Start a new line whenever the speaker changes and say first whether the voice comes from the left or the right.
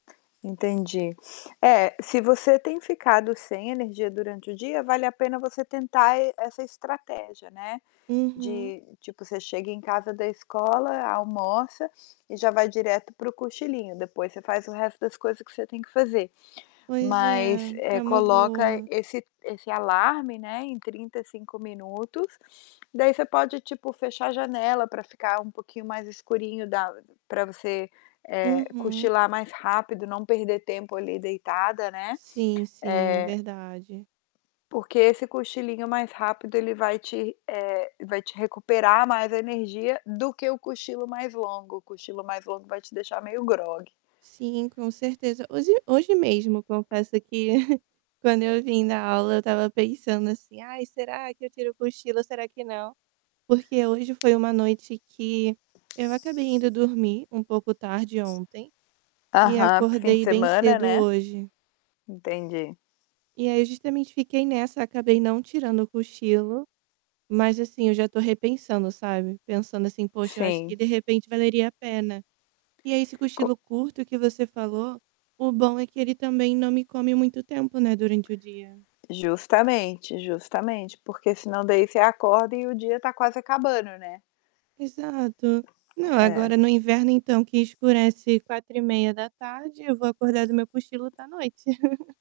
left: Entendi. É, se você tem ficado sem energia durante o dia, vale a pena você tentar e essa estratégia, né,
right: Uhum!
left: de tipo, você chega em casa da escola, almoça e já vai direto para o cochilinho, depois você faz o resto das coisas que cê tem que fazer.
right: Pois
left: Mas,
right: é,
left: eh,
right: é uma
left: coloca
right: boa.
left: esse esse alarme, né, em 35 minutos. Daí, você pode, tipo, fechar a janela pra ficar um pouquinho mais escurinho da pra você, eh,
right: Uhum.
left: cochilar mais rápido, não perder tempo ali deitada, né.
right: Sim, sim, é
left: Eh
right: verdade.
left: porque esse cochilinho mais rápido, ele vai te eh, vai te recuperar mais a energia, do que o cochilo mais longo. O cochilo mais longo vai te deixar meio grogue.
right: Sim, com certeza. Hoje hoje mesmo, confesso que quando eu vim da aula eu tava pensando, assim: "Ai, será que eu tiro o cochilo, será que não?", porque hoje foi uma noite que eu acabei indo dormir um pouco tarde ontem e
left: Aham, para o fim de
right: acordei bem
left: semana,
right: cedo
left: né?
right: hoje.
left: Entendi.
right: E aí, justamente fiquei nessa, acabei não tirando o cochilo, mas assim, eu já tô repensando, sabe, pensando assim: "Poxa, eu acho que
left: Sim.
right: de repente valeria a pena". E aí esse
left: Co
right: cochilo curto que você falou, o bom é que ele também não me come muito tempo, né, durante o dia.
left: Justamente, justamente, porque senão daí você acorda e o dia tá quase acabando, né?
right: Exato. Não,
left: É.
right: agora no inverno, então, que escurece 4:30, eu vou acordar do meu cochilo tá noite.